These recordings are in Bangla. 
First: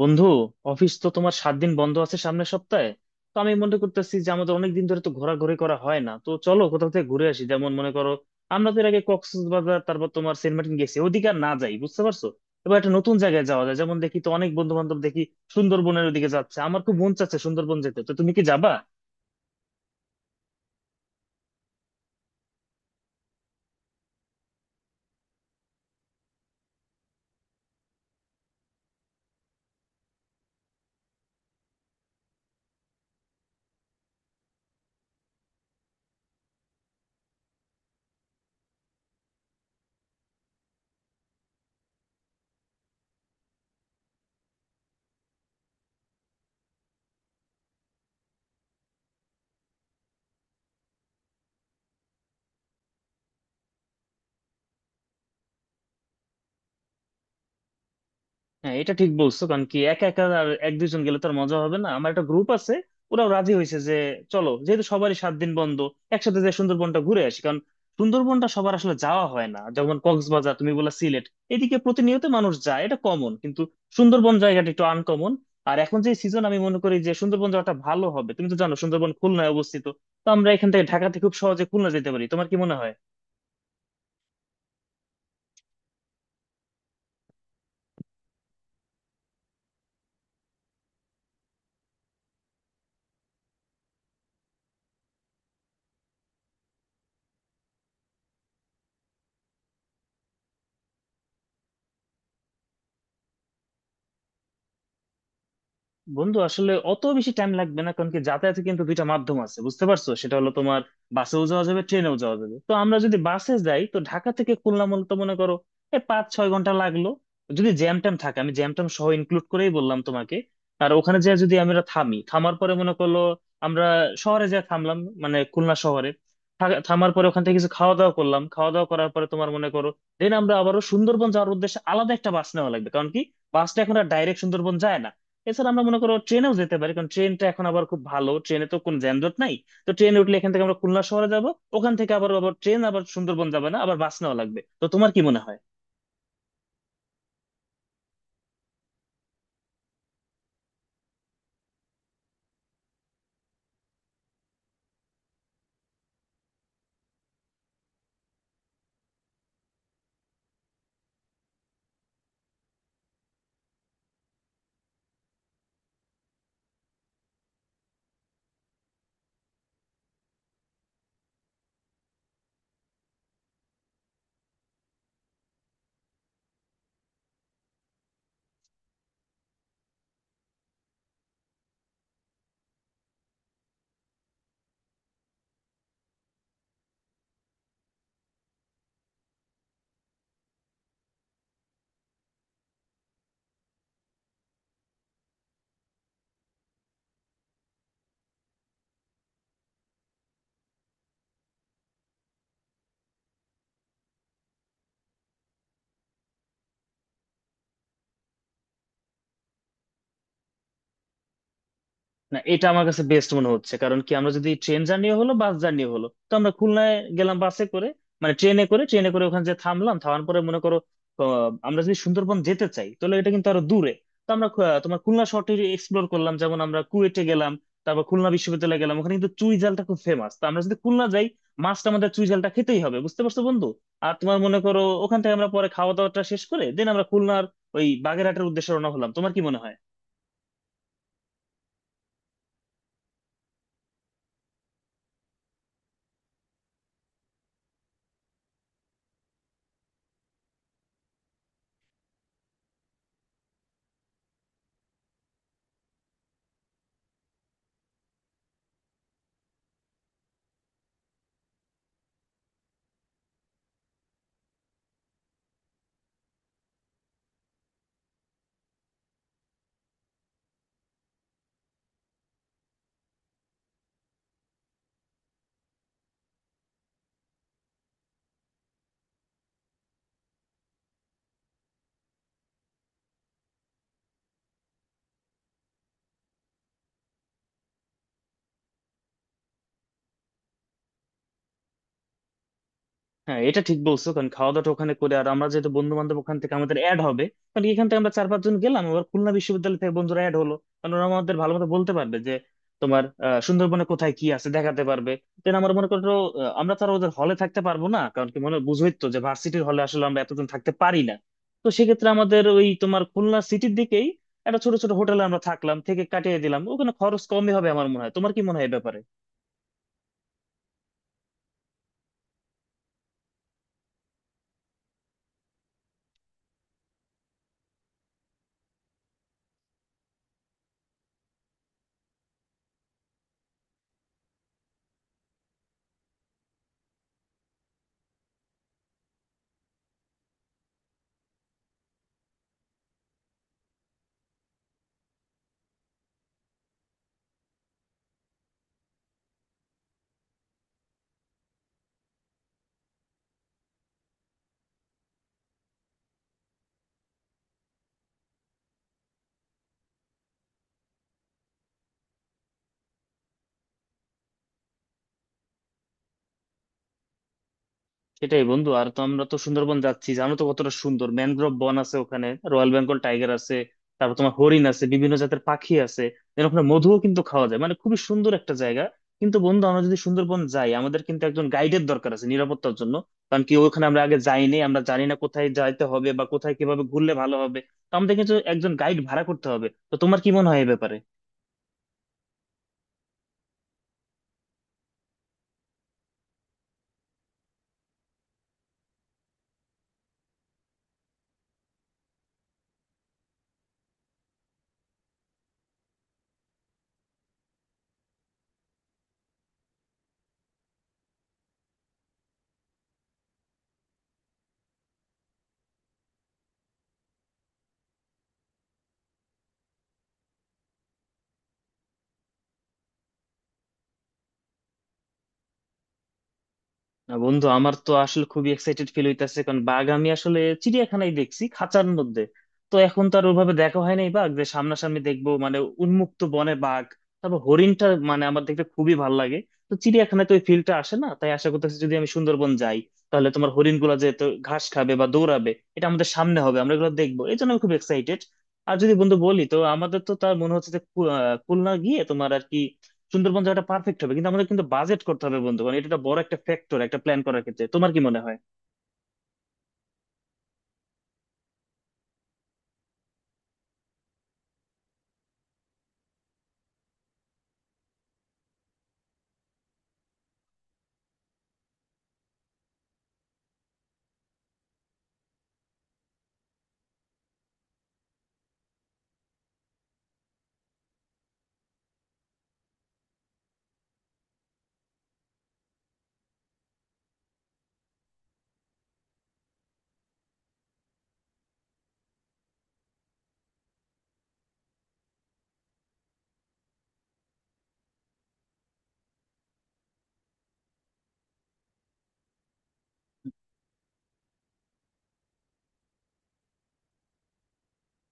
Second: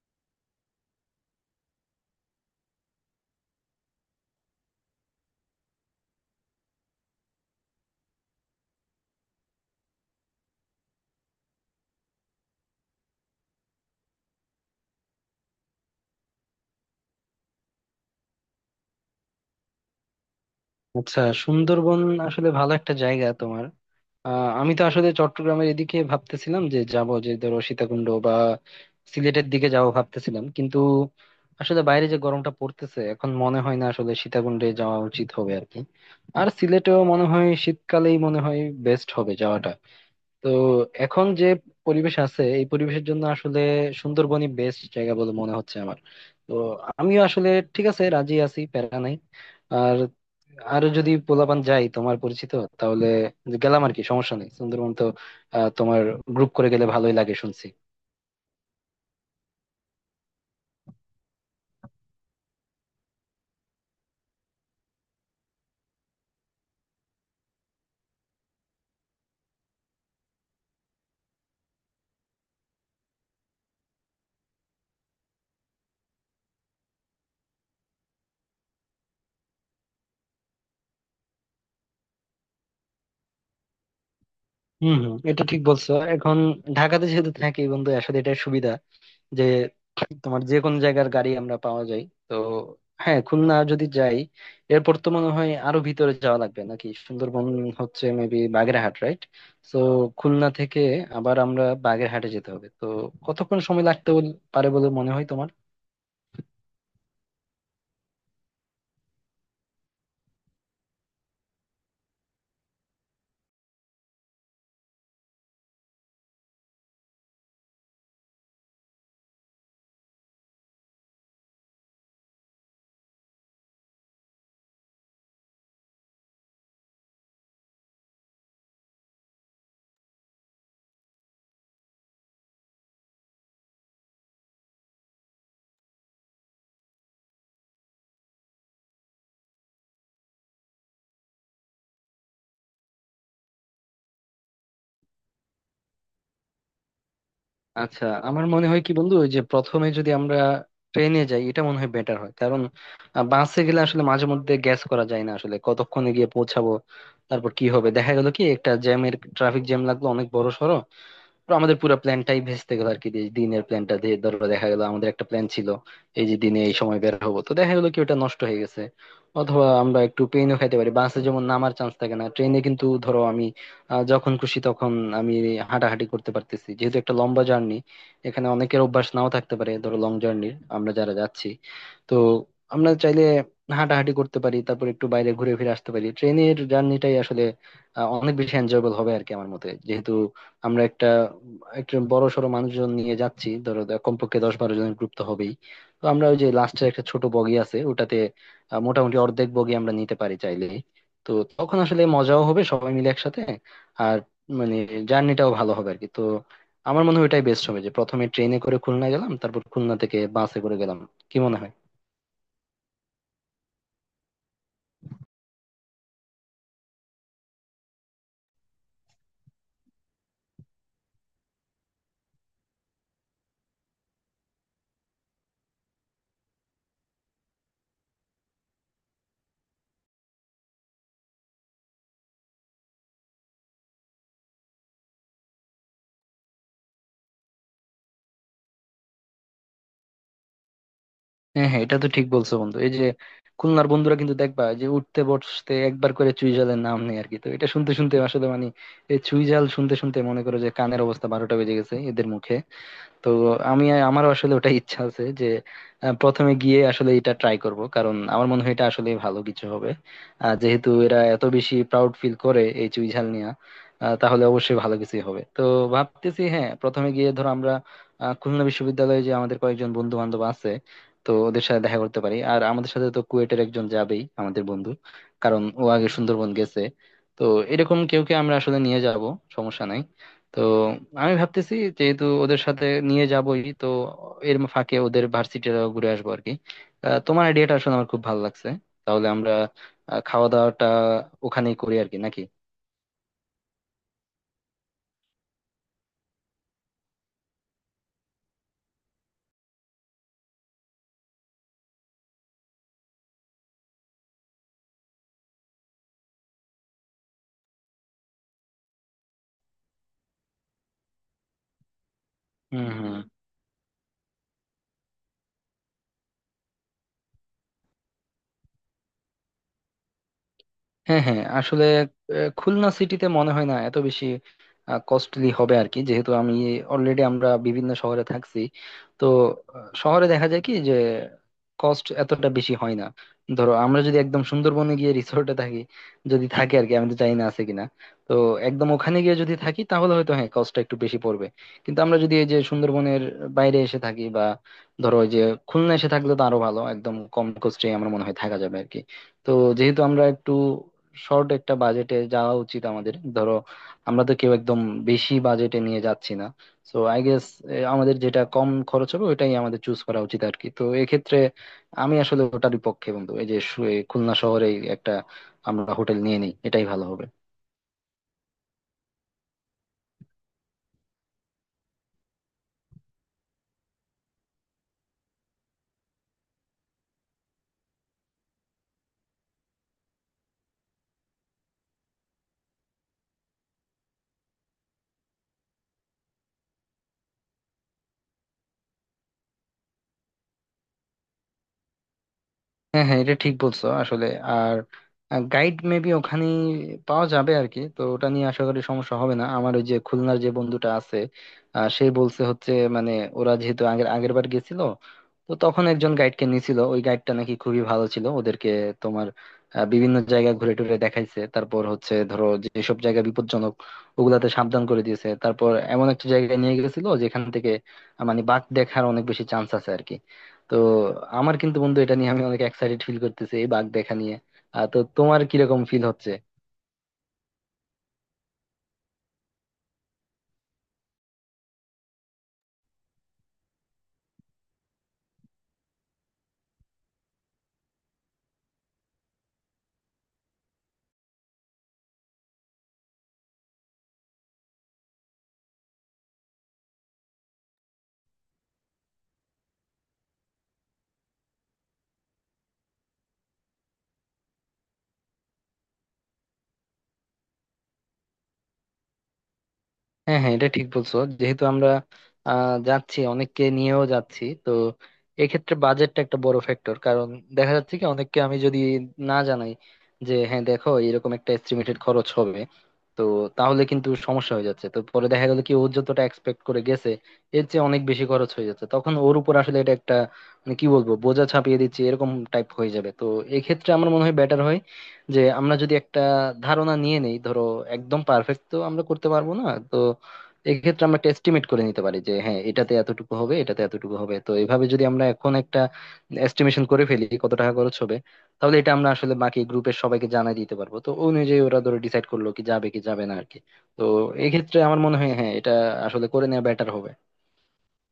বন্ধু, অফিস তো তোমার 7 দিন বন্ধ আছে সামনের সপ্তাহে। তো আমি মনে করতেছি যে আমাদের অনেক দিন ধরে তো ঘোরাঘুরি করা হয় না, তো চলো কোথাও থেকে ঘুরে আসি। যেমন মনে করো, আমরা তো এর আগে কক্সবাজার, তারপর তোমার সেন্ট মার্টিন গেছি, ওদিকে আর না যাই, বুঝতে পারছো। এবার একটা নতুন জায়গায় যাওয়া যায়। যেমন দেখি তো অনেক বন্ধু বান্ধব দেখি সুন্দরবনের ওদিকে যাচ্ছে, আমার খুব মন চাচ্ছে সুন্দরবন যেতে। তো তুমি কি যাবা? আচ্ছা, সুন্দরবন আসলে ভালো একটা জায়গা। তোমার আমি তো আসলে চট্টগ্রামের এদিকে ভাবতেছিলাম, যে যাব, যে ধরো সীতাকুণ্ড বা সিলেটের দিকে যাব ভাবতেছিলাম। কিন্তু আসলে বাইরে যে গরমটা পড়তেছে, এখন মনে হয় না আসলে সীতাকুণ্ডে যাওয়া উচিত হবে আর কি। আর সিলেটেও মনে হয় শীতকালেই মনে হয় বেস্ট হবে যাওয়াটা। তো এখন যে পরিবেশ আছে, এই পরিবেশের জন্য আসলে সুন্দরবনই বেস্ট জায়গা বলে মনে হচ্ছে আমার। তো আমিও আসলে ঠিক আছে, রাজি আছি, প্যারা নাই। আর আরো যদি পোলাপান যাই তোমার পরিচিত, তাহলে গেলাম আর কি, সমস্যা নেই। সুন্দরবন তো তোমার গ্রুপ করে গেলে ভালোই লাগে শুনছি। হ্যাঁ, এটা ঠিক বলছো, কারণ কি একা একা আর 1 2 জন গেলে তো আর মজা হবে না। আমার একটা গ্রুপ আছে, ওরাও রাজি হয়েছে যে চলো, যেহেতু সবারই 7 দিন বন্ধ, একসাথে যে সুন্দরবনটা ঘুরে আসি। কারণ সুন্দরবনটা সবার আসলে যাওয়া হয় না। যেমন কক্সবাজার, তুমি বললা সিলেট, এদিকে প্রতিনিয়ত মানুষ যায়, এটা কমন, কিন্তু সুন্দরবন জায়গাটা একটু আনকমন। আর এখন যে সিজন, আমি মনে করি যে সুন্দরবন যাওয়াটা ভালো হবে। তুমি তো জানো সুন্দরবন খুলনায় অবস্থিত, তো আমরা এখান থেকে, ঢাকা থেকে খুব সহজে খুলনা যেতে পারি। তোমার কি মনে হয়? হম হম, এটা ঠিক বলছো। এখন ঢাকাতে যেহেতু থাকি বন্ধু, আসলে এটা সুবিধা, যে তোমার যে কোন জায়গার গাড়ি আমরা পাওয়া যায়। তো হ্যাঁ, খুলনা যদি যাই, এরপর তো মনে হয় আরো ভিতরে যাওয়া লাগবে নাকি? সুন্দরবন হচ্ছে মেবি বাগেরহাট, রাইট? তো খুলনা থেকে আবার আমরা বাগেরহাটে যেতে হবে, তো কতক্ষণ সময় লাগতে পারে বলে মনে হয় তোমার? বন্ধু, আসলে অত বেশি টাইম লাগবে না, কারণ কি যাতায়াতে কিন্তু দুইটা মাধ্যম আছে, বুঝতে পারছো। সেটা হলো তোমার বাসেও যাওয়া যাবে, ট্রেনেও যাওয়া যাবে। তো আমরা যদি বাসে যাই তো ঢাকা থেকে খুলনা মূলত মনে করো এই 5 6 ঘন্টা লাগলো, যদি জ্যাম ট্যাম থাকে। আমি জ্যাম ট্যাম সহ ইনক্লুড করেই বললাম তোমাকে। আর ওখানে যে, যদি আমরা থামি, থামার পরে মনে করলো আমরা শহরে যা থামলাম, মানে খুলনা শহরে থামার পরে ওখান থেকে কিছু খাওয়া দাওয়া করলাম, খাওয়া দাওয়া করার পরে তোমার মনে করো দেন আমরা আবারও সুন্দরবন যাওয়ার উদ্দেশ্যে আলাদা একটা বাস নেওয়া লাগবে, কারণ কি বাসটা এখন আর ডাইরেক্ট সুন্দরবন যায় না। এছাড়া আমরা মনে করো ট্রেনেও যেতে পারি, কারণ ট্রেনটা এখন আবার খুব ভালো, ট্রেনে তো কোনো যানজট নাই। তো ট্রেনে উঠলে এখান থেকে আমরা খুলনা শহরে যাব, ওখান থেকে আবার, ট্রেন আবার সুন্দরবন যাবে না, আবার বাস নেওয়া লাগবে। তো তোমার কি মনে হয়? আচ্ছা, আমার মনে হয় কি বন্ধু, ওই যে প্রথমে যদি আমরা ট্রেনে যাই, এটা মনে হয় বেটার হয়। কারণ বাসে গেলে আসলে মাঝে মধ্যে গ্যাস করা যায় না আসলে, কতক্ষণে গিয়ে পৌঁছাবো। তারপর কি হবে, দেখা গেল কি একটা জ্যামের ট্রাফিক জ্যাম লাগলো অনেক বড়। তো আমাদের পুরো প্ল্যানটাই ভেস্তে গেল আর কি, যে দিনের প্ল্যানটা, যে ধরো দেখা গেল আমাদের একটা প্ল্যান ছিল এই যে দিনে এই সময় বের হবো, তো দেখা গেলো কি ওটা নষ্ট হয়ে গেছে। অথবা আমরা একটু পেইনও খাইতে পারি বাসে, যেমন নামার চান্স থাকে না। ট্রেনে কিন্তু ধরো আমি যখন খুশি তখন আমি হাঁটাহাঁটি করতে পারতেছি, যেহেতু একটা লম্বা জার্নি। এখানে অনেকের অভ্যাস নাও থাকতে পারে ধরো লং জার্নির, আমরা যারা যাচ্ছি। তো আমরা চাইলে হাঁটাহাঁটি করতে পারি, তারপর একটু বাইরে ঘুরে ফিরে আসতে পারি। ট্রেনের জার্নিটাই আসলে অনেক বেশি এনজয়েবল হবে আর কি, আমার মতে। যেহেতু আমরা একটা একজন বড় সড়ো মানুষজন নিয়ে যাচ্ছি, ধরো কমপক্ষে 10-12 জনের গ্রুপ তো হবেই। তো আমরা ওই যে লাস্টের একটা ছোট বগি আছে, ওটাতে মোটামুটি অর্ধেক বগি আমরা নিতে পারি চাইলে। তো তখন আসলে মজাও হবে সবাই মিলে একসাথে। আর মানে জার্নিটাও ভালো হবে আর কি। তো আমার মনে হয় ওইটাই বেস্ট হবে, যে প্রথমে ট্রেনে করে খুলনা গেলাম, তারপর খুলনা থেকে বাসে করে গেলাম। কি মনে হয়? না, এটা আমার কাছে বেস্ট মনে হচ্ছে, কারণ কি আমরা যদি ট্রেন জার্নি হলো, বাস জার্নি হলো, তো আমরা খুলনায় গেলাম বাসে করে, মানে ট্রেনে করে, ওখানে যে থামলাম, থামার পরে মনে করো, আমরা যদি সুন্দরবন যেতে চাই, তাহলে এটা কিন্তু আরো দূরে। তো আমরা তোমার খুলনা শহরটি এক্সপ্লোর করলাম, যেমন আমরা কুয়েটে গেলাম, তারপর খুলনা বিশ্ববিদ্যালয়ে গেলাম। ওখানে কিন্তু চুই জালটা খুব ফেমাস, তো আমরা যদি খুলনা যাই, মাছটা আমাদের, চুই জালটা খেতেই হবে, বুঝতে পারছো বন্ধু। আর তোমার মনে করো ওখান থেকে আমরা পরে খাওয়া দাওয়াটা শেষ করে দেন আমরা খুলনার ওই বাগেরহাটের উদ্দেশ্যে রওনা হলাম। তোমার কি মনে হয়? হ্যাঁ হ্যাঁ, এটা তো ঠিক বলছো বন্ধু। এই যে খুলনার বন্ধুরা কিন্তু দেখবা যে উঠতে বসতে একবার করে চুইঝালের নাম নেই আর কি। তো এটা শুনতে শুনতে আসলে মানে এই চুইঝাল শুনতে শুনতে মনে করো যে কানের অবস্থা বারোটা বেজে গেছে এদের মুখে। তো আমি আমার আসলে ওটা ইচ্ছা আছে যে প্রথমে গিয়ে আসলে এটা ট্রাই করব, কারণ আমার মনে হয় এটা আসলে ভালো কিছু হবে। যেহেতু এরা এত বেশি প্রাউড ফিল করে এই চুইঝাল নিয়ে, তাহলে অবশ্যই ভালো কিছুই হবে। তো ভাবতেছি, হ্যাঁ, প্রথমে গিয়ে ধরো আমরা খুলনা বিশ্ববিদ্যালয়ে যে আমাদের কয়েকজন বন্ধু বান্ধব আছে, তো ওদের সাথে দেখা করতে পারি। আর আমাদের সাথে তো কুয়েটের একজন যাবেই আমাদের বন্ধু, কারণ ও আগে সুন্দরবন গেছে। তো এরকম কেউ কে আমরা আসলে নিয়ে যাব, সমস্যা নাই। তো আমি ভাবতেছি যেহেতু ওদের সাথে নিয়ে যাবোই, তো এর ফাঁকে ওদের ভার্সিটিটা ঘুরে আসবো আর কি। তোমার আইডিয়াটা আসলে আমার খুব ভালো লাগছে। তাহলে আমরা খাওয়া দাওয়াটা ওখানেই করি আর কি, নাকি? হ্যাঁ, এটা ঠিক বলছো, কারণ খাওয়া দাওয়াটা ওখানে করে, আর আমরা যেহেতু বন্ধু বান্ধব ওখান থেকে আমাদের অ্যাড হবে। কারণ এখান থেকে আমরা 4 5 জন গেলাম, আবার খুলনা বিশ্ববিদ্যালয় থেকে বন্ধুরা অ্যাড হলো, কারণ ওরা আমাদের ভালো মতো বলতে পারবে যে তোমার সুন্দরবনে কোথায় কি আছে দেখাতে পারবে। দেন আমার মনে করো, আমরা তো আর ওদের হলে থাকতে পারবো না, কারণ কি মনে বুঝোই তো যে ভার্সিটির হলে আসলে আমরা এতজন থাকতে পারি না। তো সেক্ষেত্রে আমাদের ওই হুম তোমার হুম। খুলনা সিটির দিকেই একটা ছোট ছোট হোটেলে আমরা থাকলাম, থেকে কাটিয়ে দিলাম, ওখানে খরচ কমই হবে আমার মনে হয়। তোমার কি মনে হয় এ ব্যাপারে? হ্যাঁ হ্যাঁ, আসলে খুলনা সিটিতে মনে হয় না এত বেশি কস্টলি হবে আর কি, যেহেতু আমি অলরেডি আমরা বিভিন্ন শহরে থাকছি। তো শহরে দেখা যায় কি যে কস্ট এতটা বেশি হয় না। ধরো আমরা যদি একদম সুন্দরবনে গিয়ে রিসোর্টে থাকি, যদি থাকি আর কি, আমি তো জানি না আছে কিনা। তো একদম ওখানে গিয়ে যদি থাকি তাহলে হয়তো হ্যাঁ কস্টটা একটু বেশি পড়বে। কিন্তু আমরা যদি এই যে সুন্দরবনের বাইরে এসে থাকি, বা ধরো ওই যে খুলনা এসে থাকলে তো আরো ভালো, একদম কম কস্টে আমার মনে হয় থাকা যাবে আর কি। তো যেহেতু আমরা একটু শর্ট একটা বাজেটে যাওয়া উচিত আমাদের, ধরো আমরা তো কেউ একদম বেশি বাজেটে নিয়ে যাচ্ছি না। সো আই গেস, আমাদের যেটা কম খরচ হবে ওটাই আমাদের চুজ করা উচিত আর কি। তো এক্ষেত্রে আমি আসলে ওটারই পক্ষে বন্ধু। এই যে এই খুলনা শহরে একটা আমরা হোটেল নিয়ে নিই, এটাই ভালো হবে। সেটাই বন্ধু। আর তো আমরা তো সুন্দরবন যাচ্ছি, জানো তো কতটা সুন্দর ম্যানগ্রোভ বন আছে, ওখানে রয়্যাল বেঙ্গল টাইগার আছে, তারপর তোমার হরিণ আছে, বিভিন্ন জাতের পাখি আছে। এর ওখানে মধুও কিন্তু খাওয়া যায়, মানে খুবই সুন্দর একটা জায়গা। কিন্তু বন্ধু, আমরা যদি সুন্দরবন যাই, আমাদের কিন্তু একজন গাইডের দরকার আছে নিরাপত্তার জন্য। কারণ কি ওখানে আমরা আগে যাইনি, আমরা জানি না কোথায় যাইতে হবে বা কোথায় কিভাবে ঘুরলে ভালো হবে। তো আমাদের কিন্তু একজন গাইড ভাড়া করতে হবে। তো তোমার কি মনে হয় এ ব্যাপারে? হ্যাঁ হ্যাঁ, এটা ঠিক বলছো আসলে। আর গাইড মেবি ওখানে পাওয়া যাবে আর কি, তো ওটা নিয়ে আশা করি সমস্যা হবে না। আমার ওই যে খুলনার যে বন্ধুটা আছে, সে বলছে হচ্ছে মানে ওরা যেহেতু আগের আগের বার গেছিল, তো তখন একজন গাইডকে নিয়েছিল। ওই গাইডটা নাকি খুবই ভালো ছিল ওদেরকে। তোমার বিভিন্ন জায়গা ঘুরে টুরে দেখাইছে। তারপর হচ্ছে ধরো যেসব জায়গা বিপজ্জনক, ওগুলাতে সাবধান করে দিয়েছে। তারপর এমন একটা জায়গায় নিয়ে গেছিল যেখান থেকে মানে বাঘ দেখার অনেক বেশি চান্স আছে আর কি। তো আমার কিন্তু বন্ধু এটা নিয়ে আমি অনেক এক্সাইটেড ফিল করতেছি, এই বাঘ দেখা নিয়ে। তো তোমার কিরকম ফিল হচ্ছে? না বন্ধু, আমার তো আসলে খুবই এক্সাইটেড ফিল হইতেছে, কারণ বাঘ আমি আসলে চিড়িয়াখানায় দেখছি খাঁচার মধ্যে। তো এখন তো আর ওভাবে দেখা হয় নাই বাঘ যে সামনাসামনি দেখবো, মানে উন্মুক্ত বনে বাঘ। তারপর হরিণটা মানে আমার দেখতে খুবই ভালো লাগে। তো চিড়িয়াখানায় তো ওই ফিলটা আসে না, তাই আশা করতেছি যদি আমি সুন্দরবন যাই, তাহলে তোমার হরিণ গুলা যেহেতু ঘাস খাবে বা দৌড়াবে, এটা আমাদের সামনে হবে, আমরা এগুলো দেখবো, এই জন্য আমি খুব এক্সাইটেড। আর যদি বন্ধু বলি তো আমাদের তো তার মনে হচ্ছে যে খুলনা গিয়ে তোমার আর কি সুন্দরবন জায়গাটা পারফেক্ট হবে। কিন্তু আমাদের কিন্তু বাজেট করতে হবে বন্ধু, কারণ এটা একটা বড়, একটা ফ্যাক্টর একটা প্ল্যান করার ক্ষেত্রে। তোমার কি মনে হয়? হ্যাঁ হ্যাঁ, এটা ঠিক বলছো। যেহেতু আমরা যাচ্ছি, অনেককে নিয়েও যাচ্ছি, তো এক্ষেত্রে বাজেটটা একটা বড় ফ্যাক্টর। কারণ দেখা যাচ্ছে কি অনেককে আমি যদি না জানাই যে হ্যাঁ দেখো এরকম একটা এস্টিমেটেড খরচ হবে, তো তাহলে কিন্তু সমস্যা হয়ে যাচ্ছে। তো পরে দেখা গেল কি ও যতটা এক্সপেক্ট করে গেছে এর চেয়ে অনেক বেশি খরচ হয়ে যাচ্ছে, তখন ওর উপর আসলে এটা একটা মানে কি বলবো, বোঝা চাপিয়ে দিচ্ছে এরকম টাইপ হয়ে যাবে। তো এক্ষেত্রে আমার মনে হয় বেটার হয় যে আমরা যদি একটা ধারণা নিয়ে নেই। ধরো একদম পারফেক্ট তো আমরা করতে পারবো না, তো এক্ষেত্রে আমরা একটা এস্টিমেট করে নিতে পারি যে হ্যাঁ এটাতে এতটুকু হবে, এটাতে এতটুকু হবে। তো এইভাবে যদি আমরা এখন একটা এস্টিমেশন করে ফেলি কত টাকা খরচ হবে, তাহলে এটা আমরা আসলে বাকি গ্রুপের সবাইকে জানাই দিতে পারবো। তো ওই অনুযায়ী ওরা ধরো ডিসাইড করলো কি যাবে কি যাবে না আর কি। তো এক্ষেত্রে আমার মনে হয় হ্যাঁ এটা আসলে করে নেওয়া বেটার হবে।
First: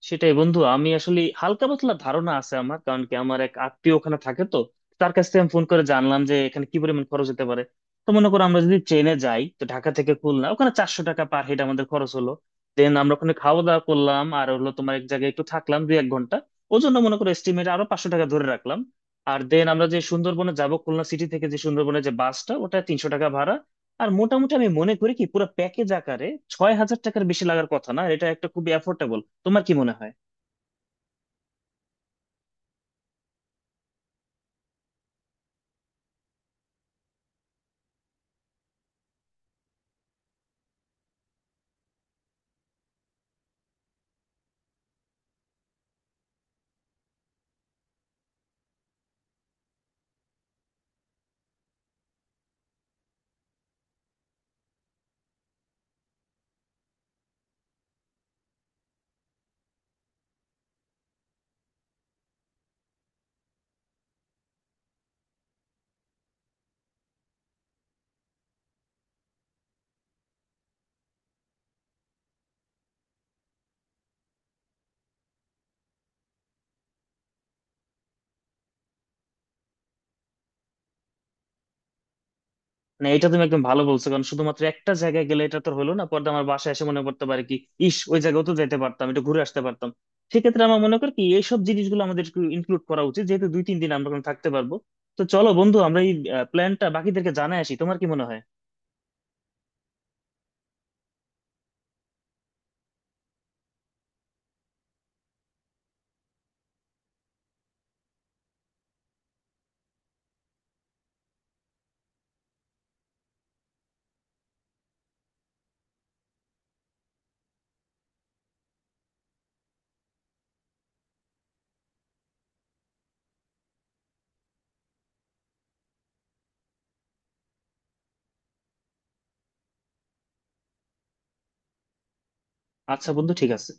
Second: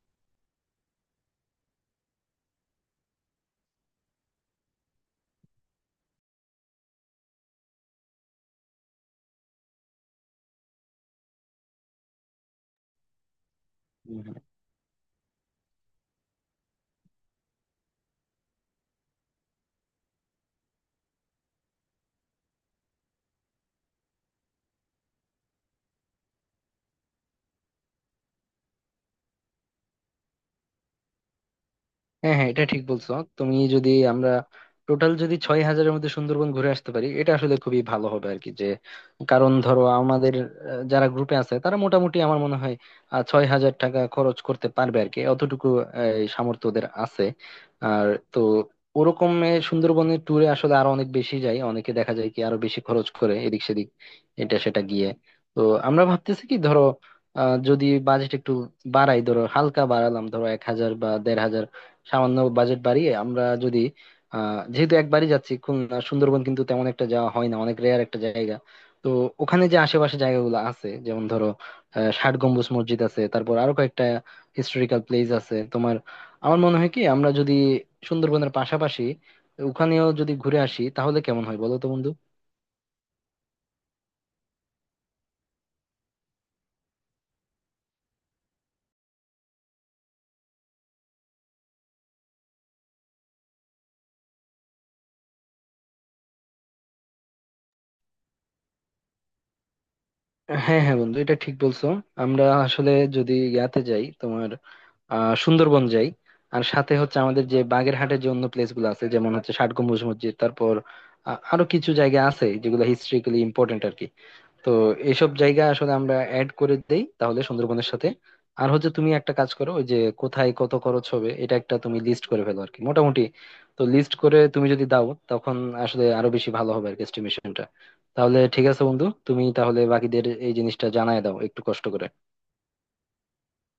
সেটাই বন্ধু, আমি আসলে হালকা পাতলা ধারণা আছে আমার, কারণ কি আমার এক আত্মীয় ওখানে থাকে। তো তার কাছ থেকে আমি ফোন করে জানলাম যে এখানে কি পরিমাণ খরচ হতে পারে। তো মনে করো আমরা যদি ট্রেনে যাই তো ঢাকা থেকে খুলনা ওখানে 400 টাকা পার হেড আমাদের খরচ হলো। দেন আমরা ওখানে খাওয়া দাওয়া করলাম, আর হলো তোমার এক জায়গায় একটু থাকলাম 2 1 ঘন্টা, ওই জন্য মনে করো এস্টিমেট আরো 500 টাকা ধরে রাখলাম। আর দেন আমরা যে সুন্দরবনে যাব খুলনা সিটি থেকে, যে সুন্দরবনে যে বাসটা, ওটা 300 টাকা ভাড়া। আর মোটামুটি আমি মনে করি কি পুরো প্যাকেজ আকারে 6,000 টাকার বেশি লাগার কথা না। আর এটা একটা খুবই অ্যাফোর্ডেবল। তোমার কি মনে হয়? হ্যাঁ হ্যাঁ, এটা ঠিক বলছো। তুমি যদি আমরা টোটাল যদি 6,000-এর মধ্যে সুন্দরবন ঘুরে আসতে পারি, এটা আসলে খুবই ভালো হবে আর কি। যে কারণ ধরো আমাদের যারা গ্রুপে আছে তারা মোটামুটি আমার মনে হয় 6,000 টাকা খরচ করতে পারবে আর কি, অতটুকু এই সামর্থ্য ওদের আছে। আর তো ওরকম সুন্দরবনের ট্যুরে আসলে আরো অনেক বেশি যায়, অনেকে দেখা যায় কি আরো বেশি খরচ করে এদিক সেদিক এটা সেটা গিয়ে। তো আমরা ভাবতেছি কি ধরো যদি বাজেট একটু বাড়াই, ধরো হালকা বাড়ালাম, ধরো 1,000 বা 1,500 সামান্য বাজেট বাড়িয়ে আমরা যদি যেহেতু একবারই যাচ্ছি, খুলনা সুন্দরবন কিন্তু তেমন একটা যাওয়া হয় না, অনেক রেয়ার একটা জায়গা। তো ওখানে যে আশেপাশে জায়গাগুলো আছে, যেমন ধরো ষাট গম্বুজ মসজিদ আছে, তারপর আরো কয়েকটা হিস্টোরিক্যাল প্লেস আছে তোমার। আমার মনে হয় কি আমরা যদি সুন্দরবনের পাশাপাশি ওখানেও যদি ঘুরে আসি তাহলে কেমন হয় বলো তো বন্ধু? মানে এটা তুমি একদম ভালো বলছো, কারণ শুধুমাত্র একটা জায়গায় গেলে এটা তো হলো না, পরে আমার বাসায় এসে মনে করতে পারে কি ইস, ওই জায়গাও তো যেতে পারতাম, একটু ঘুরে আসতে পারতাম। সেক্ষেত্রে আমার মনে করি কি এইসব জিনিসগুলো আমাদের ইনক্লুড করা উচিত, যেহেতু 2 3 দিন আমরা ওখানে থাকতে পারবো। তো চলো বন্ধু, আমরা এই প্ল্যানটা বাকিদেরকে জানাই আসি। তোমার কি মনে হয়? হ্যাঁ হ্যাঁ বন্ধু, এটা ঠিক বলছো। আমরা আসলে যদি ইয়াতে যাই তোমার, সুন্দরবন যাই আর সাথে হচ্ছে আমাদের যে বাগেরহাটের যে অন্য প্লেস গুলো আছে, যেমন হচ্ছে ষাট গম্বুজ মসজিদ, তারপর আরো কিছু জায়গা আছে যেগুলো হিস্ট্রিক্যালি ইম্পর্টেন্ট আর কি। তো এইসব জায়গা আসলে আমরা অ্যাড করে দেই, তাহলে সুন্দরবনের সাথে। আর হচ্ছে তুমি একটা কাজ করো, ওই যে কোথায় কত খরচ হবে, এটা একটা তুমি লিস্ট করে ফেলো আর কি মোটামুটি। তো লিস্ট করে তুমি যদি দাও তখন আসলে আরো বেশি ভালো হবে আর কি এস্টিমেশনটা। তাহলে ঠিক আছে বন্ধু, তুমি তাহলে বাকিদের এই জিনিসটা জানায় দাও একটু কষ্ট করে। আচ্ছা বন্ধু, ঠিক আছে।